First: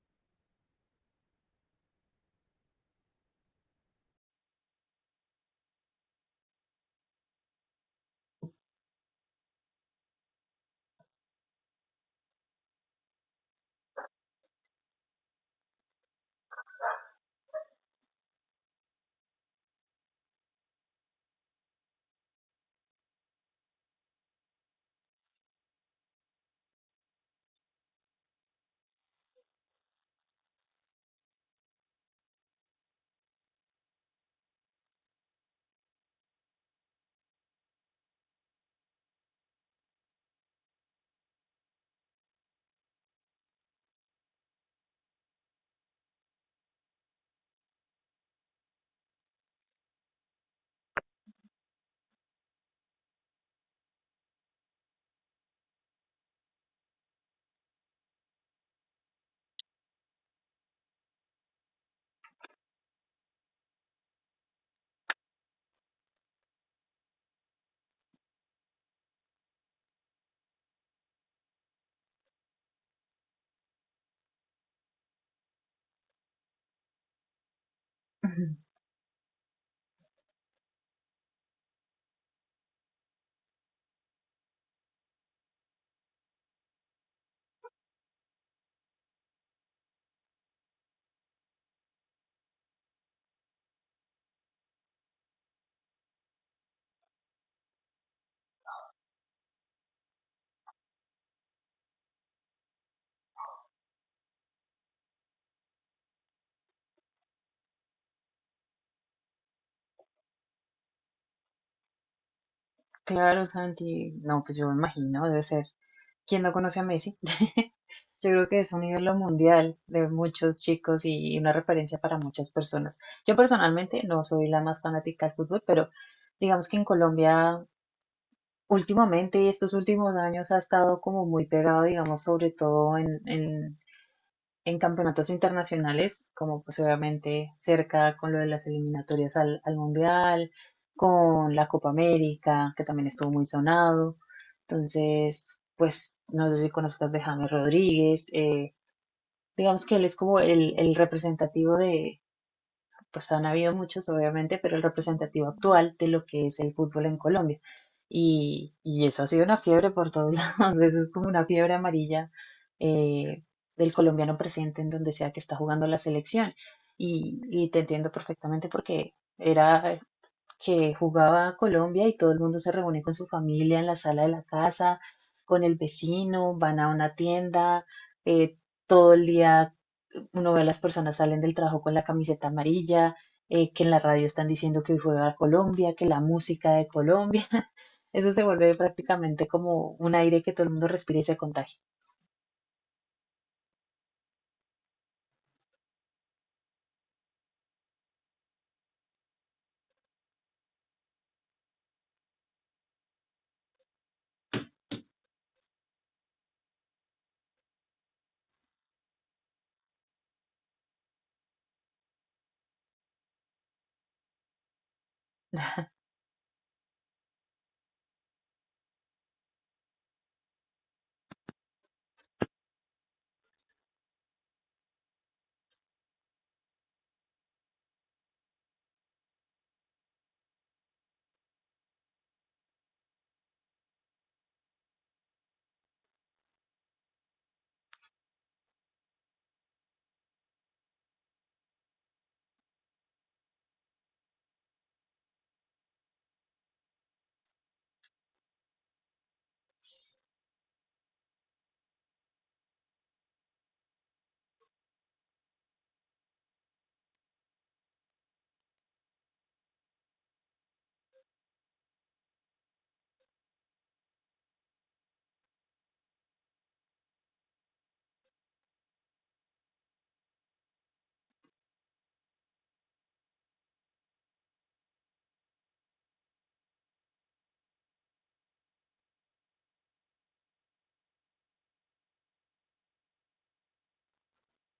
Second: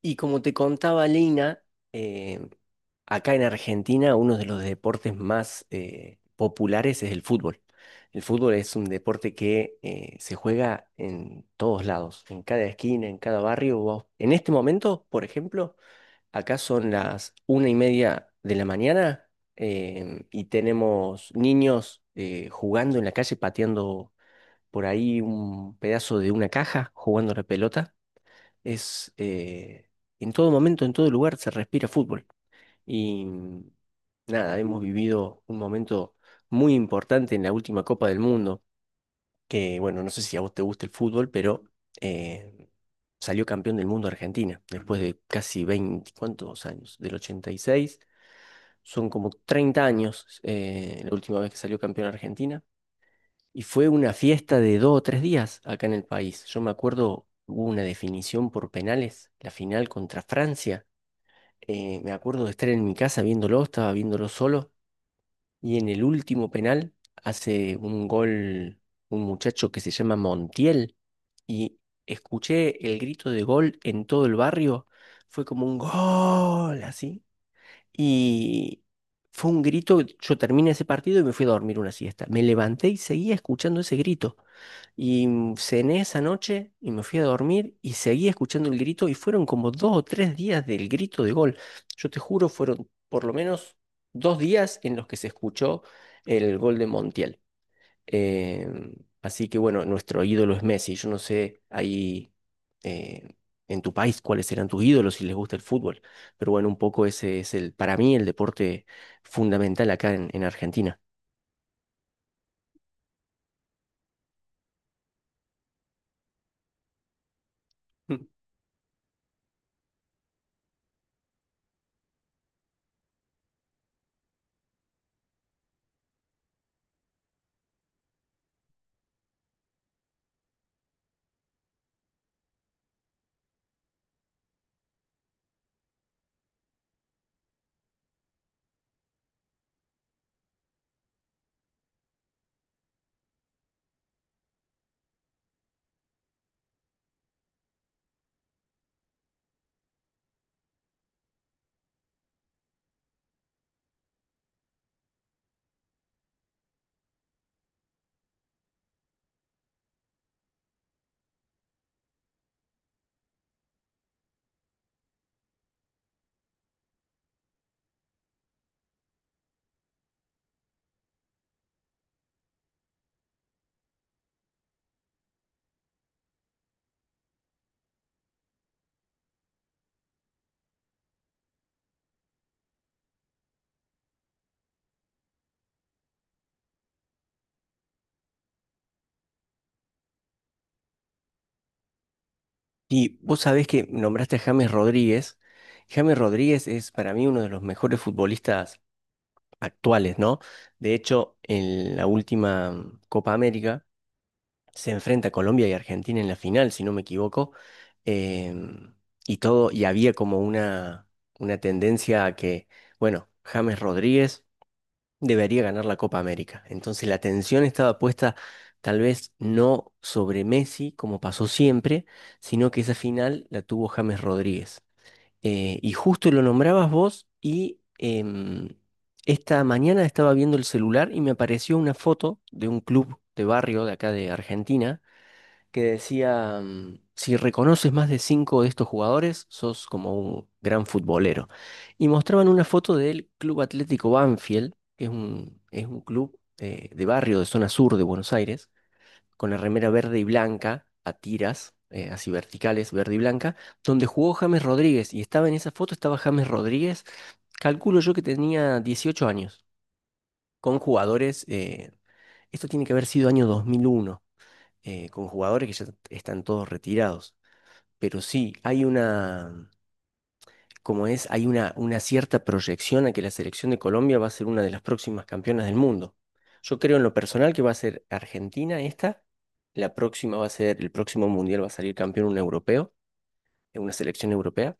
Y como te contaba Lina, eh, acá en Argentina uno de los deportes más populares es el fútbol. El fútbol es un deporte que se juega en todos lados, en cada esquina, en cada barrio. En este momento, por ejemplo, acá son las una y media de la mañana, y tenemos niños jugando en la calle, pateando por ahí un pedazo de una caja, jugando a la pelota. Es, eh, en todo momento, en todo lugar se respira fútbol. Y mm, nada, hemos vivido un momento muy importante en la última Copa del Mundo, que bueno, no sé si a vos te gusta el fútbol, pero eh, salió campeón del mundo Argentina, después de casi 20 ¿cuántos años? Del ochenta y seis, son como 30 años, la última vez que salió campeón Argentina. Y fue una fiesta de dos o tres días acá en el país. Yo me acuerdo, hubo una definición por penales, la final contra Francia. Me acuerdo de estar en mi casa viéndolo, estaba viéndolo solo. Y en el último penal hace un gol un muchacho que se llama Montiel. Y escuché el grito de gol en todo el barrio. Fue como un gol, así. Ujú. Y fue un grito, yo terminé ese partido y me fui a dormir una siesta. Me levanté y seguía escuchando ese grito. Cené esa noche y me fui a dormir y seguí escuchando el grito y fueron como dos o tres días del grito de gol. Yo te juro, fueron por lo menos dos días en los que se escuchó el gol de Montiel. Em, así que bueno, nuestro ídolo es Messi. Yo no sé ahí, eh, en tu país cuáles serán tus ídolos si les gusta el fútbol, pero bueno, un poco ese es el, para mí, el deporte fundamental acá en Argentina. Claro, Santi. No, pues yo me imagino, debe ser. ¿Quién no conoce a Messi? Yo creo que es un ídolo mundial de muchos chicos y una referencia para muchas personas. Yo personalmente no soy la más fanática del fútbol, pero digamos que en Colombia últimamente, estos últimos años, ha estado como muy pegado, digamos, sobre todo en campeonatos internacionales, como pues obviamente cerca con lo de las eliminatorias al Mundial, con la Copa América, que también estuvo muy sonado. Entonces, pues no sé si conozcas de James Rodríguez, digamos que él es como el representativo de, pues han habido muchos, obviamente, pero el representativo actual de lo que es el fútbol en Colombia. Y eso ha sido una fiebre por todos lados, eso es como una fiebre amarilla eh, del colombiano presente en donde sea que está jugando la selección. Y te entiendo perfectamente porque era que jugaba Colombia y todo el mundo se reúne con su familia en la sala de la casa, con el vecino, van a una tienda, eh, todo el día uno ve a las personas salen del trabajo con la camiseta amarilla, que en la radio están diciendo que hoy juega Colombia, que la música de Colombia. Eso se vuelve prácticamente como un aire que todo el mundo respira y se contagia. Y vos sabés que nombraste a James Rodríguez. James Rodríguez es para mí uno de los mejores futbolistas actuales, ¿no? De hecho, en la última Copa América se enfrenta a Colombia y Argentina en la final, si no me equivoco. em, y todo, y había como una tendencia a que, bueno, James Rodríguez debería ganar la Copa América. Entonces la atención estaba puesta tal vez no sobre Messi, como pasó siempre, sino que esa final la tuvo James Rodríguez. Y justo lo nombrabas vos y, esta mañana estaba viendo el celular y me apareció una foto de un club de barrio de acá de Argentina que decía, mm, si reconoces más de cinco de estos jugadores, sos como un gran futbolero. Y mostraban una foto del Club Atlético Banfield, que es es un club de barrio de zona sur de Buenos Aires, con la remera verde y blanca a tiras. Así verticales, verde y blanca, donde jugó James Rodríguez, y estaba en esa foto, estaba James Rodríguez, calculo yo que tenía 18 años, con jugadores, esto tiene que haber sido año 2001, con jugadores que ya están todos retirados. Pero sí, hay una cierta proyección a que la selección de Colombia va a ser una de las próximas campeonas del mundo. Yo creo en lo personal que va a ser Argentina esta, la próxima va a ser, el próximo mundial va a salir campeón un europeo, una selección europea,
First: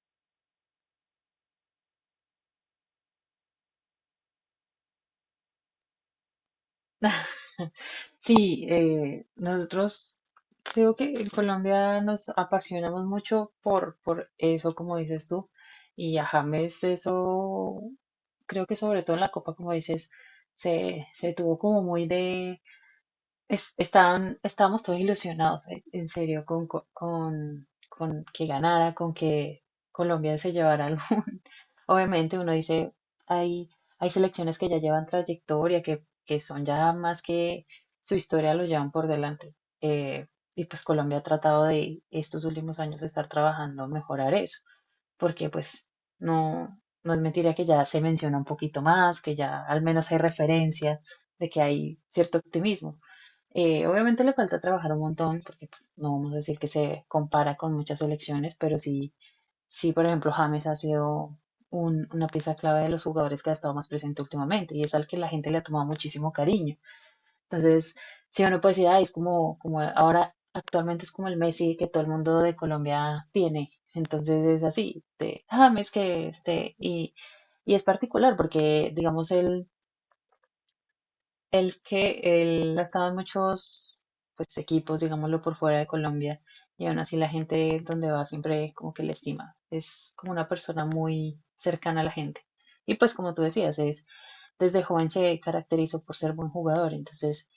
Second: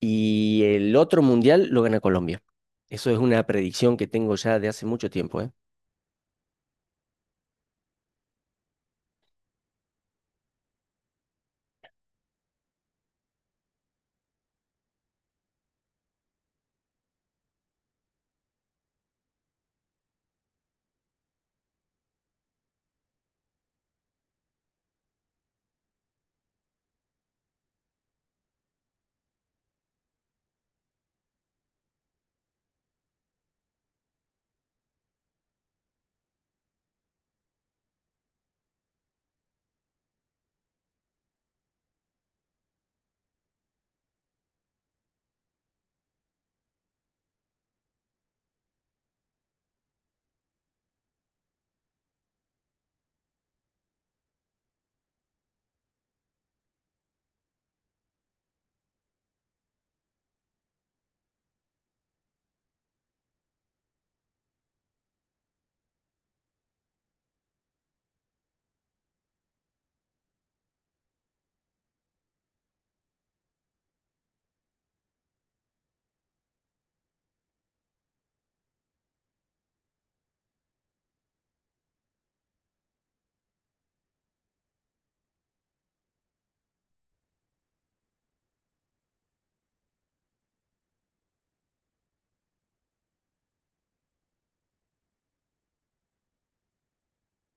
y el otro mundial lo gana Colombia. Eso es una predicción que tengo ya de hace mucho tiempo, ¿eh? Sí, nosotros creo que en Colombia nos apasionamos mucho por eso, como dices tú, y a James eso, creo que sobre todo en la Copa, como dices, se tuvo como muy de, estábamos todos ilusionados, en serio, con que ganara, con que Colombia se llevara algo, Obviamente uno dice, hay, hay selecciones que ya llevan trayectoria, que son ya más que su historia lo llevan por delante. Eh, y pues Colombia ha tratado de estos últimos años de estar trabajando, mejorar eso, porque pues no es mentira que ya se menciona un poquito más, que ya al menos hay referencia de que hay cierto optimismo. Obviamente le falta trabajar un montón, porque pues, no vamos a decir que se compara con muchas selecciones, pero sí sí, por ejemplo, James ha sido una pieza clave de los jugadores que ha estado más presente últimamente y es al que la gente le ha tomado muchísimo cariño. Entonces, si uno puede decir, "Ay, es como, como ahora actualmente es como el Messi que todo el mundo de Colombia tiene. Entonces es así, de James que este, y es particular porque, digamos, él el que él ha estado en muchos pues, equipos, digámoslo, por fuera de Colombia, y aún así la gente donde va siempre como que le estima. Es como una persona muy cercana a la gente. Y pues como tú decías, es, desde joven se caracterizó por ser buen jugador, entonces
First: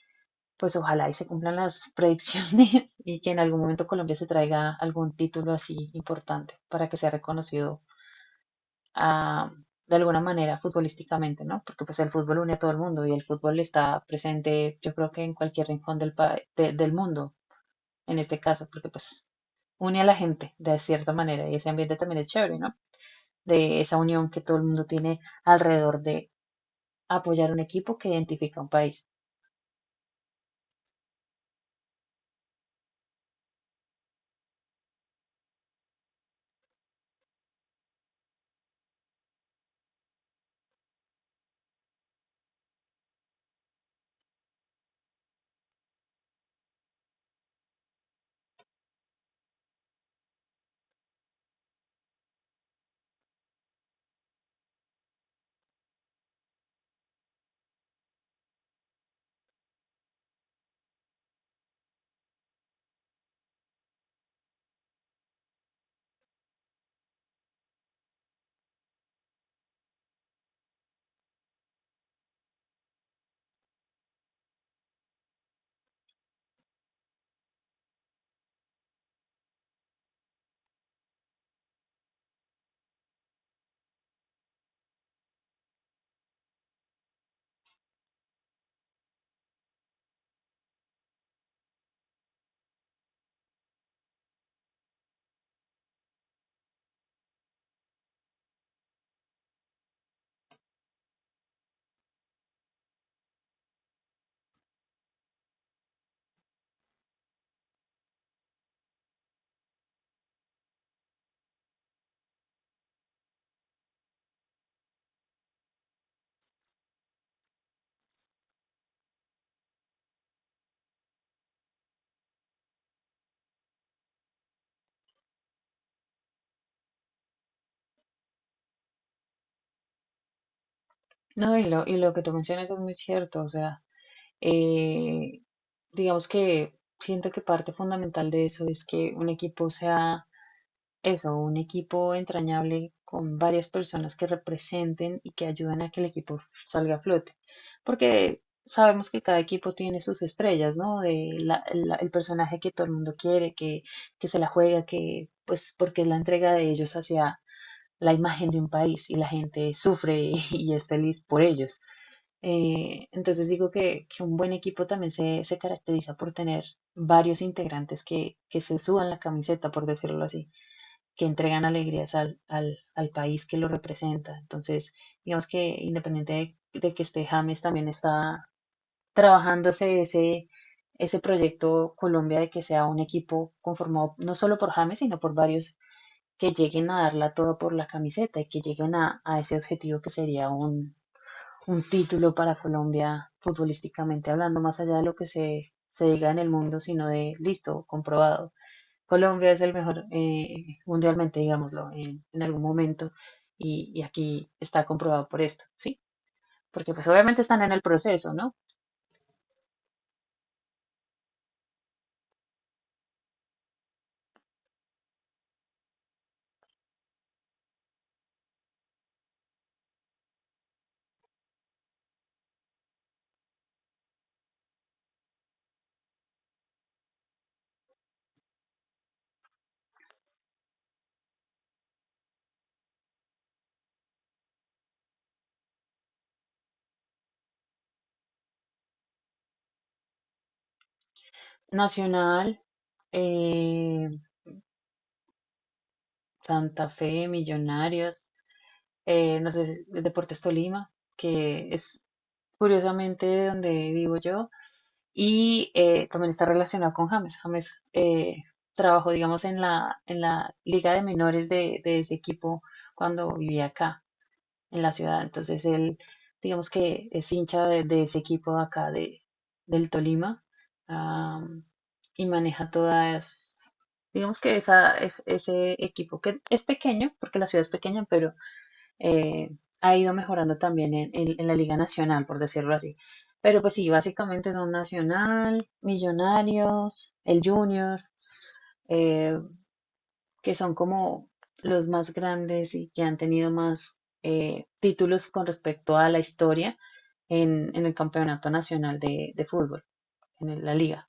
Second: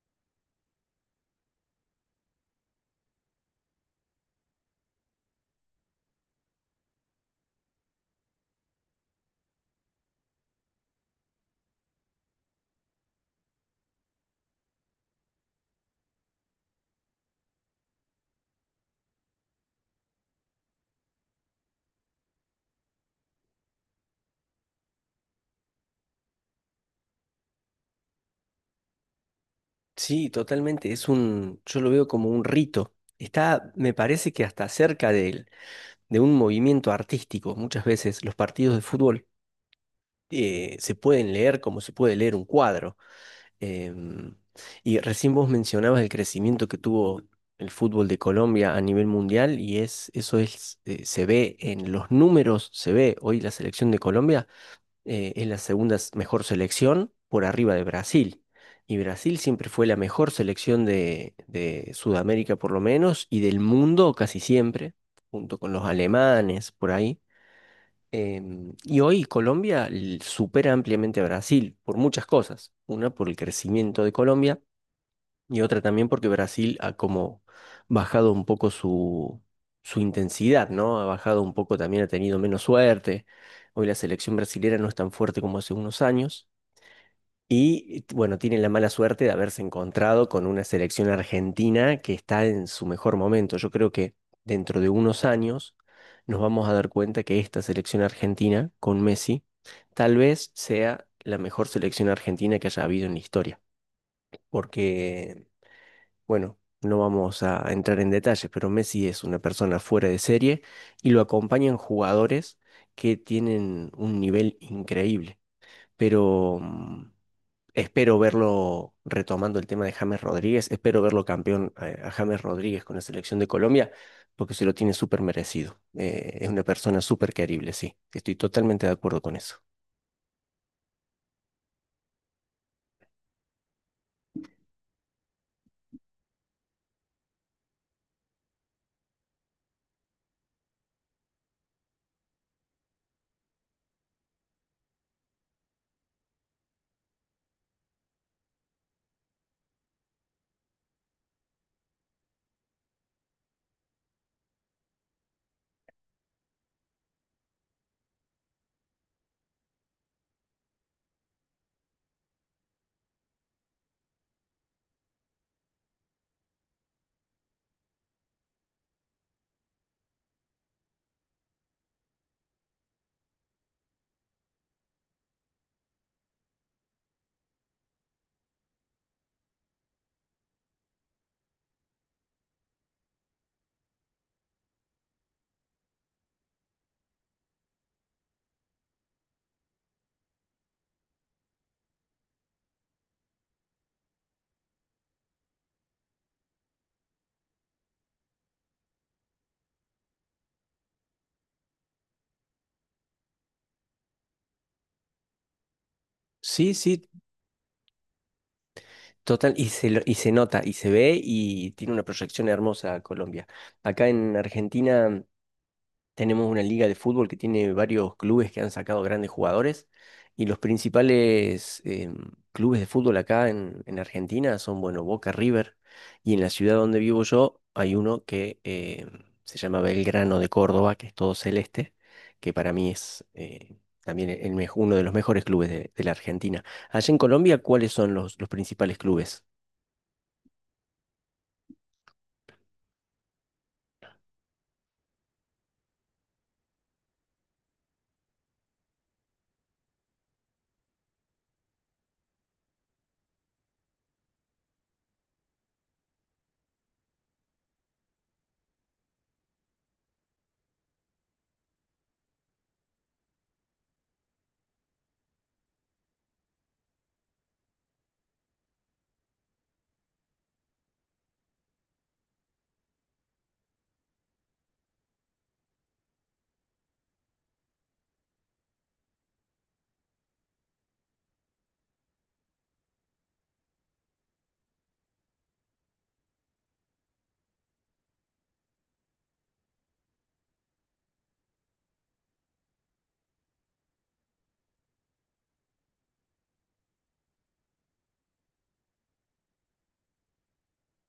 pues ojalá y se cumplan las predicciones y que en algún momento Colombia se traiga algún título así importante para que sea reconocido ah, de alguna manera futbolísticamente, ¿no? Porque pues el fútbol une a todo el mundo y el fútbol está presente, yo creo que en cualquier rincón del mundo, en este caso, porque pues une a la gente de cierta manera y ese ambiente también es chévere, ¿no? De esa unión que todo el mundo tiene alrededor de apoyar un equipo que identifica un país. Sí, totalmente. Es un, yo lo veo como un rito. Está, me parece que hasta cerca de él de un movimiento artístico. Muchas veces los partidos de fútbol se pueden leer como se puede leer un cuadro. Em, y recién vos mencionabas el crecimiento que tuvo el fútbol de Colombia a nivel mundial y es, eso es, se ve en los números, se ve hoy la selección de Colombia es la mejor selección por arriba de Brasil. Y Brasil siempre fue la mejor selección de Sudamérica por lo menos y del mundo casi siempre, junto con los alemanes por ahí. Y hoy Colombia supera ampliamente a Brasil por muchas cosas. Una por el crecimiento de Colombia y otra también porque Brasil ha como bajado un poco su intensidad, ¿no? Ha bajado un poco también, ha tenido menos suerte. Hoy la selección brasilera no es tan fuerte como hace unos años. Y bueno, tiene la mala suerte de haberse encontrado con una selección argentina que está en su mejor momento. Yo creo que dentro de unos años nos vamos a dar cuenta que esta selección argentina con Messi tal vez sea la mejor selección argentina que haya habido en la historia. Porque, bueno, no vamos a entrar en detalles, pero Messi es una persona fuera de serie y lo acompañan jugadores que tienen un nivel increíble. Pero... mm, Espero verlo retomando el tema de James Rodríguez, espero verlo campeón, a James Rodríguez con la selección de Colombia, porque se lo tiene súper merecido. Es una persona súper querible, sí. Estoy totalmente de acuerdo con eso. No, y lo que tú mencionas es muy cierto, o sea, eh, digamos que siento que parte fundamental de eso es que un equipo sea eso, un equipo entrañable con varias personas que representen y que ayuden a que el equipo salga a flote. Porque sabemos que cada equipo tiene sus estrellas, ¿no? El personaje que todo el mundo quiere, que se la juega, que pues porque es la entrega de ellos hacia la imagen de un país y la gente sufre y, es feliz por ellos. Entonces digo que un buen equipo también se caracteriza por tener varios integrantes que se suban la camiseta, por decirlo así que entregan alegrías al país que lo representa. Entonces, digamos que independiente de que esté James, también está trabajándose ese proyecto Colombia de que sea un equipo conformado no solo por James, sino por varios que lleguen a darla todo por la camiseta y que lleguen a ese objetivo que sería un título para Colombia futbolísticamente hablando, más allá de lo que se diga en el mundo, sino de listo, comprobado. Colombia es el mejor mundialmente, digámoslo, en algún momento. Y aquí está comprobado por esto, ¿sí? Sí, Porque sí, pues obviamente están en el proceso, ¿no? total, y se nota, y se ve, y tiene una proyección hermosa Colombia. Acá en Argentina tenemos una liga de fútbol que tiene varios clubes que han sacado grandes jugadores y los principales, clubes de fútbol acá en Argentina son, bueno, Boca River, y en la ciudad donde vivo yo hay uno que, se llama Belgrano de Córdoba, que es todo celeste, que para mí es, también uno de los mejores clubes de la Argentina. Allá en Colombia, ¿cuáles son los principales clubes? Nacional, eh, Santa Fe, Millonarios, no sé, Deportes Tolima, que es curiosamente donde vivo yo. Y también está relacionado con James. James trabajó, digamos, en en la liga de menores de ese equipo cuando vivía acá en la ciudad. Entonces él, digamos que es hincha de ese equipo de acá de, del Tolima am, y maneja todas, digamos que esa, es, ese equipo que es pequeño, porque la ciudad es pequeña, pero eh, ha ido mejorando también en la Liga Nacional, por decirlo así. Pero pues sí, básicamente son Nacional, Millonarios, el Junior. eh, que son como los más grandes y que han tenido más títulos con respecto a la historia en el campeonato nacional de fútbol, la liga.